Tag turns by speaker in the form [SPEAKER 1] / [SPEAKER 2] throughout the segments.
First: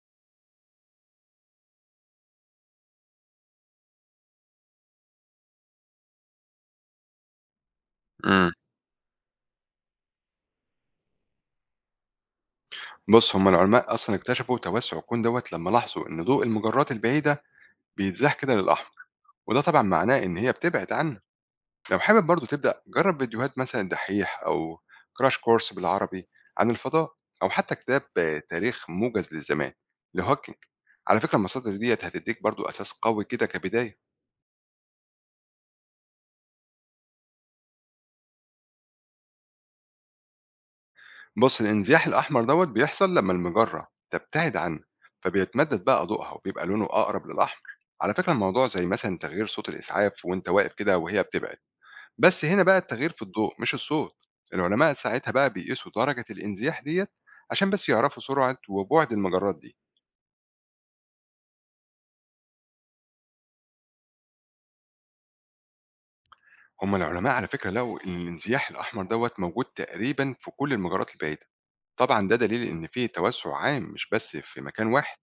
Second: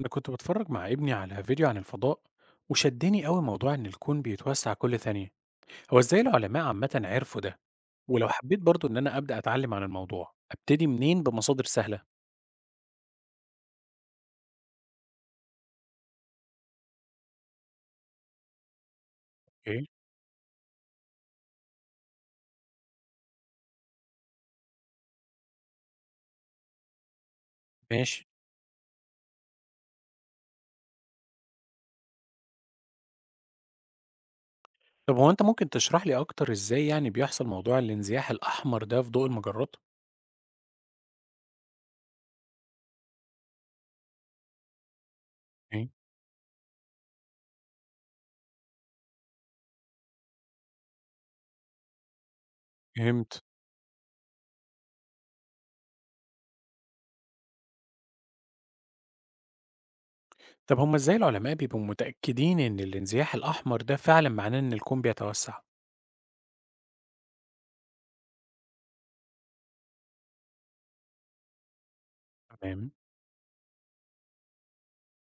[SPEAKER 1] أنا كنت بتفرج مع ابني على فيديو عن الفضاء وشدني قوي موضوع إن الكون بيتوسع كل ثانية، هو إزاي العلماء عامة عرفوا ده؟ ولو
[SPEAKER 2] امم
[SPEAKER 1] حبيت برضو إن أنا أبدأ أتعلم عن الموضوع، أبتدي منين بمصادر سهلة؟
[SPEAKER 2] بص، هم العلماء اصلا اكتشفوا توسع الكون دوت لما لاحظوا ان ضوء المجرات البعيده بيتزاح كده للاحمر، وده طبعا
[SPEAKER 1] اوكي.
[SPEAKER 2] معناه ان هي بتبعد عنه. لو حابب برضو تبدا، جرب فيديوهات مثلا الدحيح او كراش كورس بالعربي عن الفضاء، او حتى كتاب
[SPEAKER 1] ماشي،
[SPEAKER 2] آه، تاريخ موجز للزمان لهوكينج. على فكره المصادر ديت هتديك برضو اساس قوي كده كبدايه.
[SPEAKER 1] طب هو أنت ممكن تشرح لي أكتر إزاي يعني بيحصل موضوع الانزياح الأحمر ده في ضوء المجرات؟
[SPEAKER 2] بص الانزياح الأحمر دوت بيحصل لما المجرة تبتعد عنه، فبيتمدد
[SPEAKER 1] اوكي.
[SPEAKER 2] بقى ضوءها وبيبقى لونه أقرب للأحمر. على فكرة الموضوع زي مثلا تغيير صوت الإسعاف وأنت واقف كده وهي بتبعد، بس هنا بقى التغيير في
[SPEAKER 1] فهمت،
[SPEAKER 2] الضوء مش الصوت. العلماء ساعتها بقى بيقيسوا درجة الانزياح ديت عشان بس يعرفوا سرعة وبعد المجرات دي.
[SPEAKER 1] طب هما إزاي العلماء بيبقوا متأكدين إن الانزياح الأحمر ده فعلا معناه إن الكون بيتوسع؟
[SPEAKER 2] هم العلماء على فكرة لقوا إن الانزياح الأحمر دوت موجود تقريبا في كل المجرات البعيدة، طبعا ده دليل إن
[SPEAKER 1] تمام.
[SPEAKER 2] فيه توسع عام مش بس في مكان واحد.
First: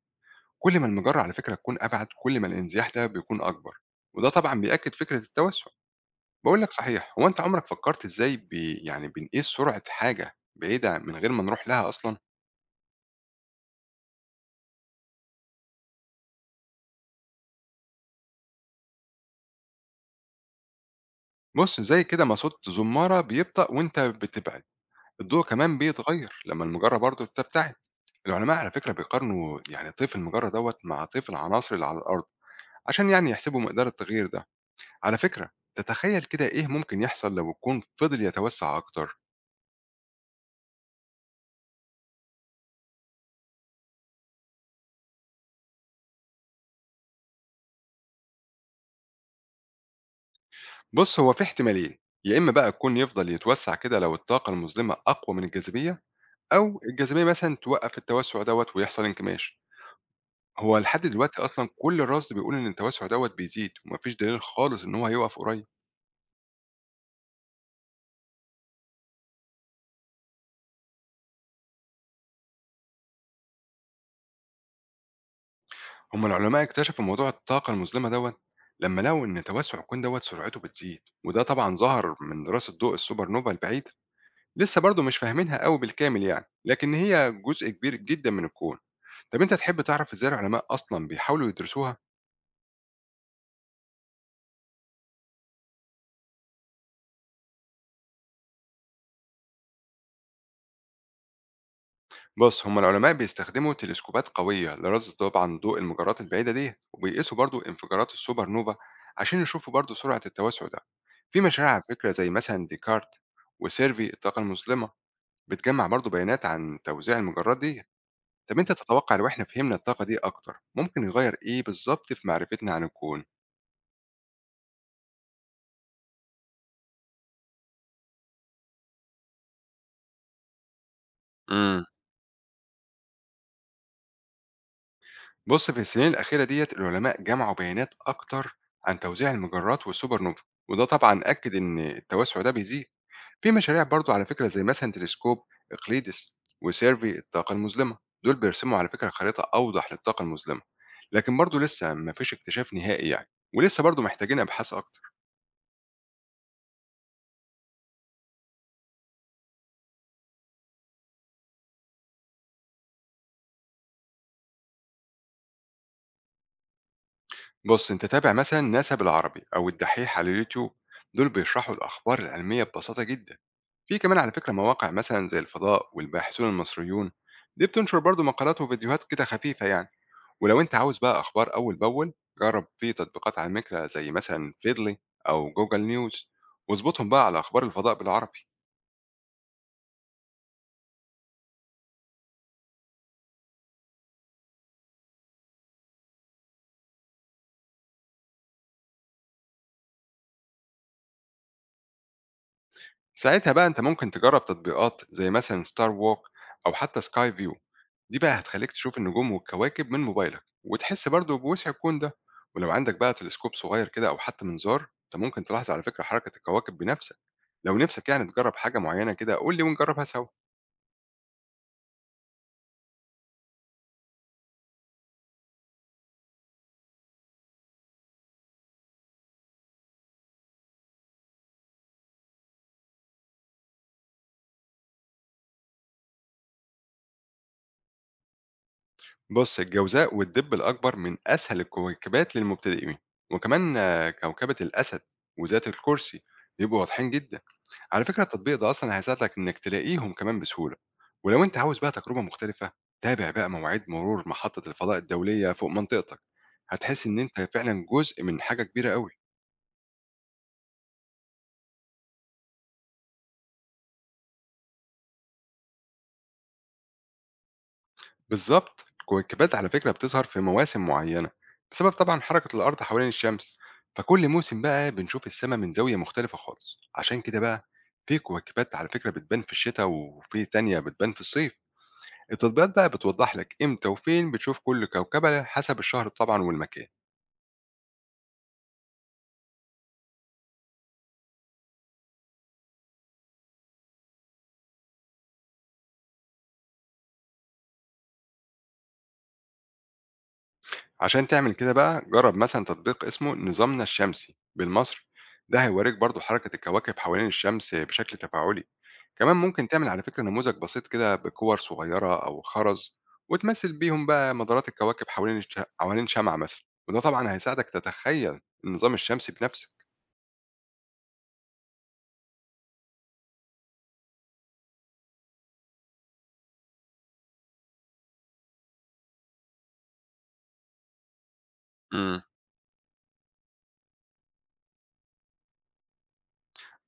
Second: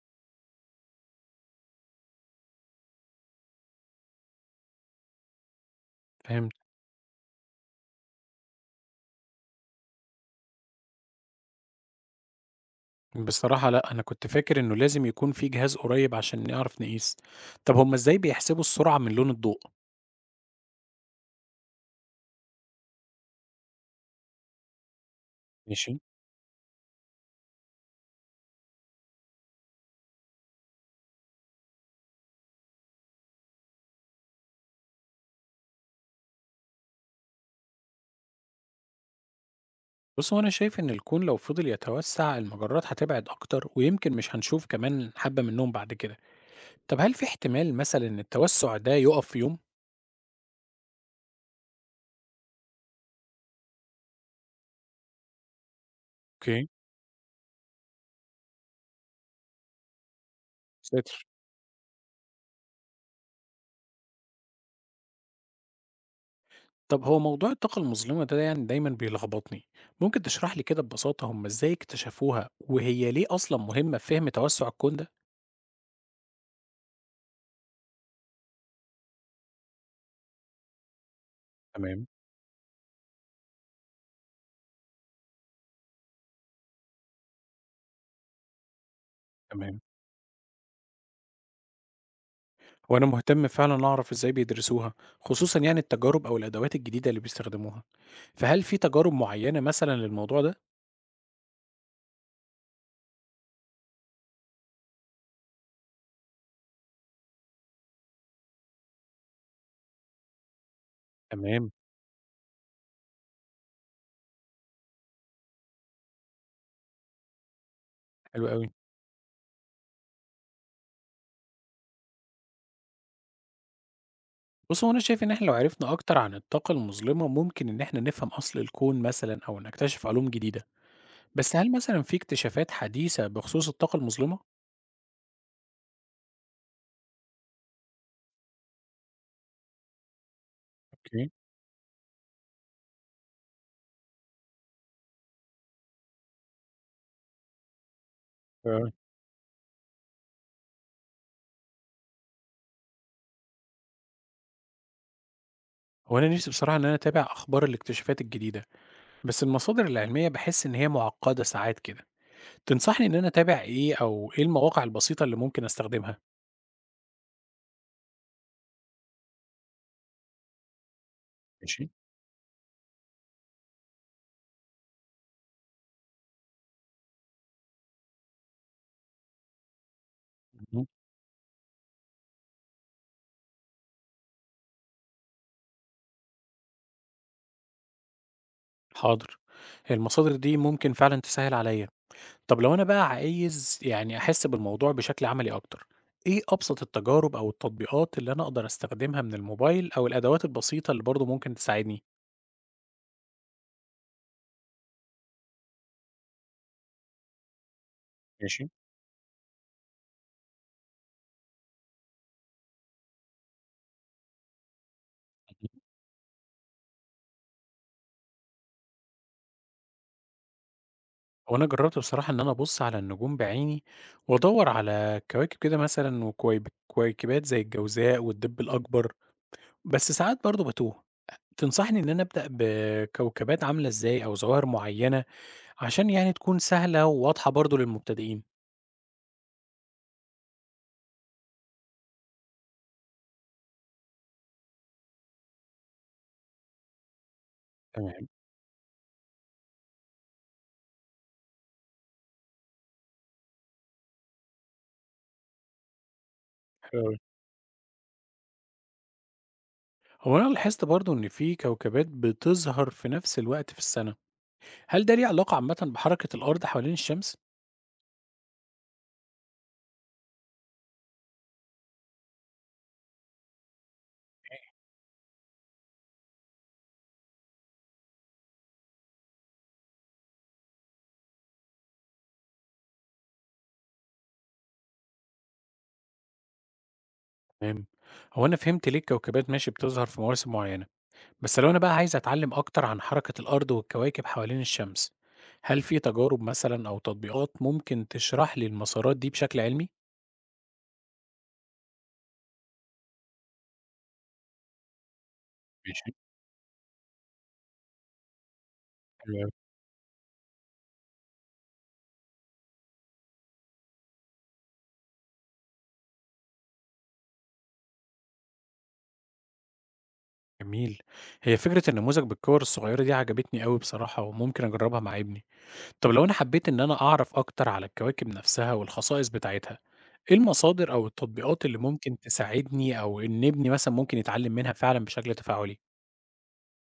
[SPEAKER 2] كل ما المجرة على فكرة تكون أبعد، كل ما الانزياح ده بيكون أكبر، وده طبعا بيأكد فكرة التوسع.
[SPEAKER 1] فهمت.
[SPEAKER 2] بقول لك صحيح، هو أنت عمرك فكرت إزاي بي يعني بنقيس سرعة حاجة بعيدة من غير ما نروح لها أصلا؟
[SPEAKER 1] بصراحة لأ، أنا كنت فاكر إنه لازم يكون في جهاز قريب عشان نعرف نقيس. طب هما إزاي بيحسبوا السرعة من لون الضوء؟
[SPEAKER 2] بص زي كده ما صوت زمارة بيبطأ وأنت بتبعد، الضوء كمان
[SPEAKER 1] ماشي.
[SPEAKER 2] بيتغير لما المجرة برضه بتبتعد. العلماء على فكرة بيقارنوا يعني طيف المجرة دوت مع طيف العناصر اللي على الأرض عشان يعني يحسبوا مقدار التغيير ده. على فكرة، تتخيل كده إيه ممكن يحصل لو الكون فضل يتوسع أكتر؟
[SPEAKER 1] بص هو أنا شايف إن الكون لو فضل يتوسع المجرات هتبعد أكتر ويمكن مش هنشوف كمان حبة منهم بعد كده. طب هل في احتمال مثلا إن التوسع ده يقف في يوم؟
[SPEAKER 2] بُص، هو في احتمالين، يا إما بقى الكون يفضل يتوسّع كده لو الطاقة المظلمة أقوى من الجاذبية،
[SPEAKER 1] اوكي.
[SPEAKER 2] أو الجاذبية مثلًا توقّف التوسّع دوّة ويحصل انكماش. هو لحد
[SPEAKER 1] ساتر.
[SPEAKER 2] دلوقتي أصلًا كل الرصد بيقول إن التوسّع دوّة بيزيد وما فيش دليل خالص إن هو هيوقف قريب.
[SPEAKER 1] طب هو موضوع الطاقة المظلمة ده يعني دايما بيلخبطني. ممكن تشرح لي كده ببساطة هما إزاي اكتشفوها وهي ليه أصلا مهمة في فهم توسع الكون ده؟
[SPEAKER 2] هم العلماء اكتشفوا موضوع الطاقة المظلمة دوّة لمّا لقوا إن توسّع الكون دوّة سرعته بتزيد، وده طبعًا
[SPEAKER 1] تمام،
[SPEAKER 2] ظهر من دراسة ضوء السوبر نوفا البعيدة. لسه برضه مش فاهمينها أوي بالكامل يعني، لكن هي جزء كبير جدًا من الكون. طب أنت
[SPEAKER 1] تمام،
[SPEAKER 2] تحب تعرف إزاي العلماء أصلًا بيحاولوا يدرسوها؟
[SPEAKER 1] وأنا مهتم فعلا أعرف إزاي بيدرسوها خصوصا يعني التجارب أو الأدوات الجديدة اللي بيستخدموها فهل في تجارب معينة مثلا للموضوع ده؟
[SPEAKER 2] بص هم العلماء بيستخدموا تلسكوبات قوية لرصد طبعا ضوء المجرات البعيدة دي، وبيقيسوا برضو انفجارات السوبر نوفا عشان يشوفوا برضو سرعة التوسع ده. في
[SPEAKER 1] تمام.
[SPEAKER 2] مشاريع على فكرة زي مثلا ديكارت وسيرفي الطاقة المظلمة، بتجمع برضو بيانات عن توزيع المجرات دي.
[SPEAKER 1] حلو
[SPEAKER 2] طب
[SPEAKER 1] قوي.
[SPEAKER 2] انت تتوقع لو احنا فهمنا الطاقة دي اكتر ممكن يغير ايه بالظبط في معرفتنا عن الكون؟
[SPEAKER 1] بص هو أنا شايف إن إحنا لو عرفنا أكتر عن الطاقة المظلمة ممكن إن إحنا نفهم أصل الكون مثلا أو نكتشف علوم جديدة بس هل
[SPEAKER 2] امم
[SPEAKER 1] مثلا في اكتشافات حديثة بخصوص الطاقة المظلمة؟
[SPEAKER 2] بص في السنين الأخيرة ديت العلماء جمعوا بيانات اكتر عن توزيع المجرات والسوبر نوفا، وده طبعا
[SPEAKER 1] اوكي.
[SPEAKER 2] أكد إن التوسع ده بيزيد. في مشاريع برضو على فكرة زي مثلا تلسكوب إقليدس وسيرفي الطاقة المظلمة، دول بيرسموا على
[SPEAKER 1] آه.
[SPEAKER 2] فكرة خريطة أوضح للطاقة المظلمة. لكن برضو لسه ما فيش اكتشاف نهائي يعني، ولسه برضو محتاجين أبحاث أكتر.
[SPEAKER 1] هو أنا نفسي بصراحة إن أنا أتابع أخبار الاكتشافات الجديدة بس المصادر العلمية بحس إن هي معقدة ساعات كده تنصحني إن أنا أتابع إيه أو إيه المواقع البسيطة اللي ممكن أستخدمها؟
[SPEAKER 2] بص أنت تابع مثلا ناسا بالعربي أو الدحيح على اليوتيوب، دول بيشرحوا
[SPEAKER 1] ماشي.
[SPEAKER 2] الأخبار العلمية ببساطة جدا. في كمان على فكرة مواقع مثلا زي الفضاء والباحثون المصريون، دي بتنشر برضو مقالات وفيديوهات كده خفيفة يعني. ولو أنت
[SPEAKER 1] اهم،
[SPEAKER 2] عاوز بقى أخبار أول بأول، جرب في تطبيقات على فكرة زي مثلا فيدلي أو جوجل نيوز، واظبطهم بقى على أخبار الفضاء بالعربي.
[SPEAKER 1] حاضر، هي المصادر دي ممكن فعلًا تسهّل عليّا. طب لو أنا بقى عايز يعني أحس بالموضوع بشكل عملي أكتر، إيه أبسط التجارب أو التطبيقات اللي أنا أقدر أستخدمها من الموبايل أو الأدوات البسيطة اللي برضه ممكن تساعدني؟
[SPEAKER 2] ساعتها بقى أنت ممكن تجرب تطبيقات زي مثلا ستار ووك أو حتى سكاي فيو، دي بقى
[SPEAKER 1] ماشي.
[SPEAKER 2] هتخليك تشوف النجوم والكواكب من موبايلك وتحس برضه بوسع الكون ده. ولو عندك بقى تلسكوب صغير كده أو حتى منظار، أنت ممكن
[SPEAKER 1] اهم.
[SPEAKER 2] تلاحظ على فكرة حركة الكواكب بنفسك. لو نفسك يعني تجرب حاجة معينة كده، قول لي ونجربها سوا.
[SPEAKER 1] هو أنا جرّبت بصراحة إن أنا أبُص على النجوم بعيني وأدوّر على كواكب كده مثلًا وكويب كويكبات زي الجوزاء والدب الأكبر، بس ساعات برضه باتوه. تنصحني إن أنا أبدأ بكوكبات عاملة إزاي أو ظواهر معيّنة عشان يعني تكون سهلة وواضحة برضه للمبتدئين.
[SPEAKER 2] بص الجوزاء والدب الأكبر من أسهل الكويكبات للمبتدئين، وكمان آه، كوكبة الأسد وذات الكرسي بيبقوا واضحين جدا. على فكرة
[SPEAKER 1] تمام،
[SPEAKER 2] التطبيق ده أصلا هيساعدك إنك تلاقيهم كمان بسهولة. ولو أنت عاوز بقى تجربة مختلفة، تابع بقى مواعيد مرور محطة الفضاء الدولية فوق منطقتك،
[SPEAKER 1] حلو
[SPEAKER 2] هتحس
[SPEAKER 1] أوي.
[SPEAKER 2] إن أنت فعلا جزء من حاجة كبيرة أوي.
[SPEAKER 1] هو أنا لاحظت برضه إن في كوكبات بتظهر في نفس الوقت في السنة، هل ده ليه علاقة عامةً بحركة الأرض حوالين الشمس؟
[SPEAKER 2] بالظبط، الكويكبات على فكرة بتظهر في مواسم معينة بسبب طبعا حركة الأرض حوالين الشمس، فكل موسم بقى بنشوف السماء من زاوية مختلفة خالص. عشان كده بقى في كويكبات على فكرة بتبان في الشتاء وفي تانية بتبان في الصيف. التطبيقات بقى بتوضح لك امتى وفين بتشوف كل كوكبة حسب الشهر طبعا والمكان.
[SPEAKER 1] تمام، هو أنا فهمت ليه الكوكبات ماشي بتظهر في مواسم معينة، بس لو أنا بقى عايز أتعلم أكتر عن حركة الأرض والكواكب حوالين الشمس، هل في تجارب مثلًا أو تطبيقات ممكن تشرح لي المسارات دي بشكل علمي؟
[SPEAKER 2] عشان تعمل كده بقى، جرب مثلا تطبيق اسمه نظامنا الشمسي بالمصري، ده هيوريك
[SPEAKER 1] ماشي،
[SPEAKER 2] برضو حركة الكواكب حوالين الشمس بشكل تفاعلي.
[SPEAKER 1] حلو
[SPEAKER 2] كمان
[SPEAKER 1] أوي.
[SPEAKER 2] ممكن تعمل على فكرة نموذج بسيط كده بكور صغيرة أو خرز، وتمثل بيهم بقى مدارات الكواكب حوالين شمعة مثلا، وده طبعا هيساعدك تتخيل النظام الشمسي بنفسك.
[SPEAKER 1] جميل، هي فكرة النموذج بالكور الصغيرة دي عجبتني أوي بصراحة وممكن أجربها مع ابني. طب لو أنا حبيت إن أنا أعرف أكتر على الكواكب نفسها والخصائص بتاعتها، إيه المصادر أو التطبيقات اللي ممكن
[SPEAKER 2] امم
[SPEAKER 1] تساعدني أو إن ابني مثلًا ممكن يتعلم منها فعلًا بشكل تفاعلي؟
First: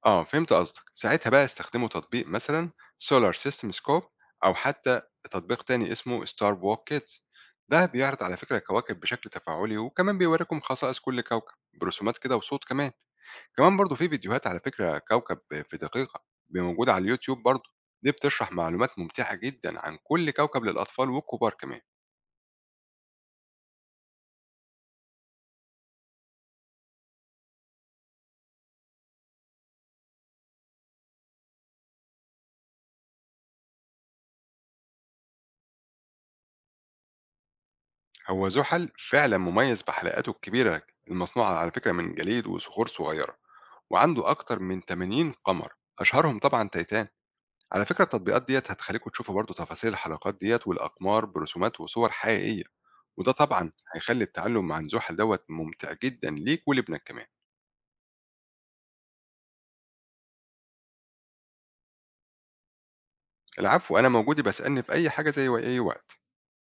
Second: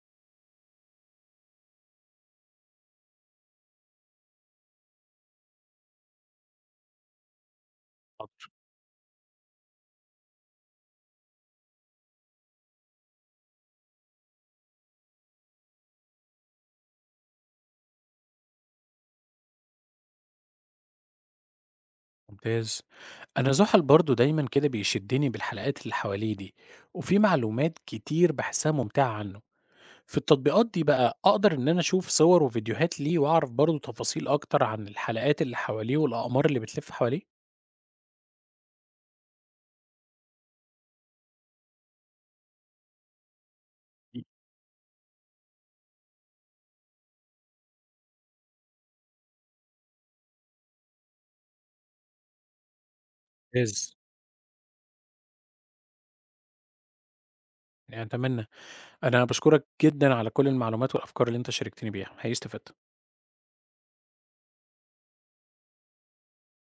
[SPEAKER 2] اه فهمت قصدك. ساعتها بقى استخدموا تطبيق مثلا سولار سيستم سكوب، أو حتى تطبيق تاني اسمه ستار ووك كيدز، ده بيعرض
[SPEAKER 1] طب.
[SPEAKER 2] على فكرة الكواكب بشكل تفاعلي وكمان بيوريكم خصائص كل كوكب برسومات كده وصوت كمان. كمان برضه في فيديوهات على فكرة كوكب في دقيقة موجودة على اليوتيوب برضه، دي بتشرح معلومات ممتعة جدا عن كل كوكب للأطفال والكبار كمان.
[SPEAKER 1] ممتاز. أنا زحل برضه دايمًا كده بيشدني بالحلقات اللي حواليه دي، وفي معلومات كتير باحسها ممتعة عنه. في التطبيقات دي بقى أقدر إن أنا أشوف صور وفيديوهات ليه وأعرف برضه تفاصيل أكتر عن الحلقات اللي حواليه والأقمار اللي بتلف حواليه؟
[SPEAKER 2] هو زحل فعلا مميز بحلقاته الكبيرة المصنوعة على فكرة من جليد وصخور صغيرة، وعنده أكتر من 80 قمر أشهرهم طبعا تيتان. على فكرة التطبيقات ديت هتخليكم تشوفوا برضه تفاصيل الحلقات ديت والأقمار برسومات وصور حقيقية، وده طبعا
[SPEAKER 1] ممتاز.
[SPEAKER 2] هيخلي التعلم عن زحل دوت ممتع جدا ليك ولابنك كمان.
[SPEAKER 1] يعني أتمنى أنا باشكرك جدًا على كل المعلومات والأفكار اللي أنت شاركتني بيها، هاقيس استفدت.
[SPEAKER 2] العفو، أنا موجود، بسألني في أي حاجة زي أي وقت.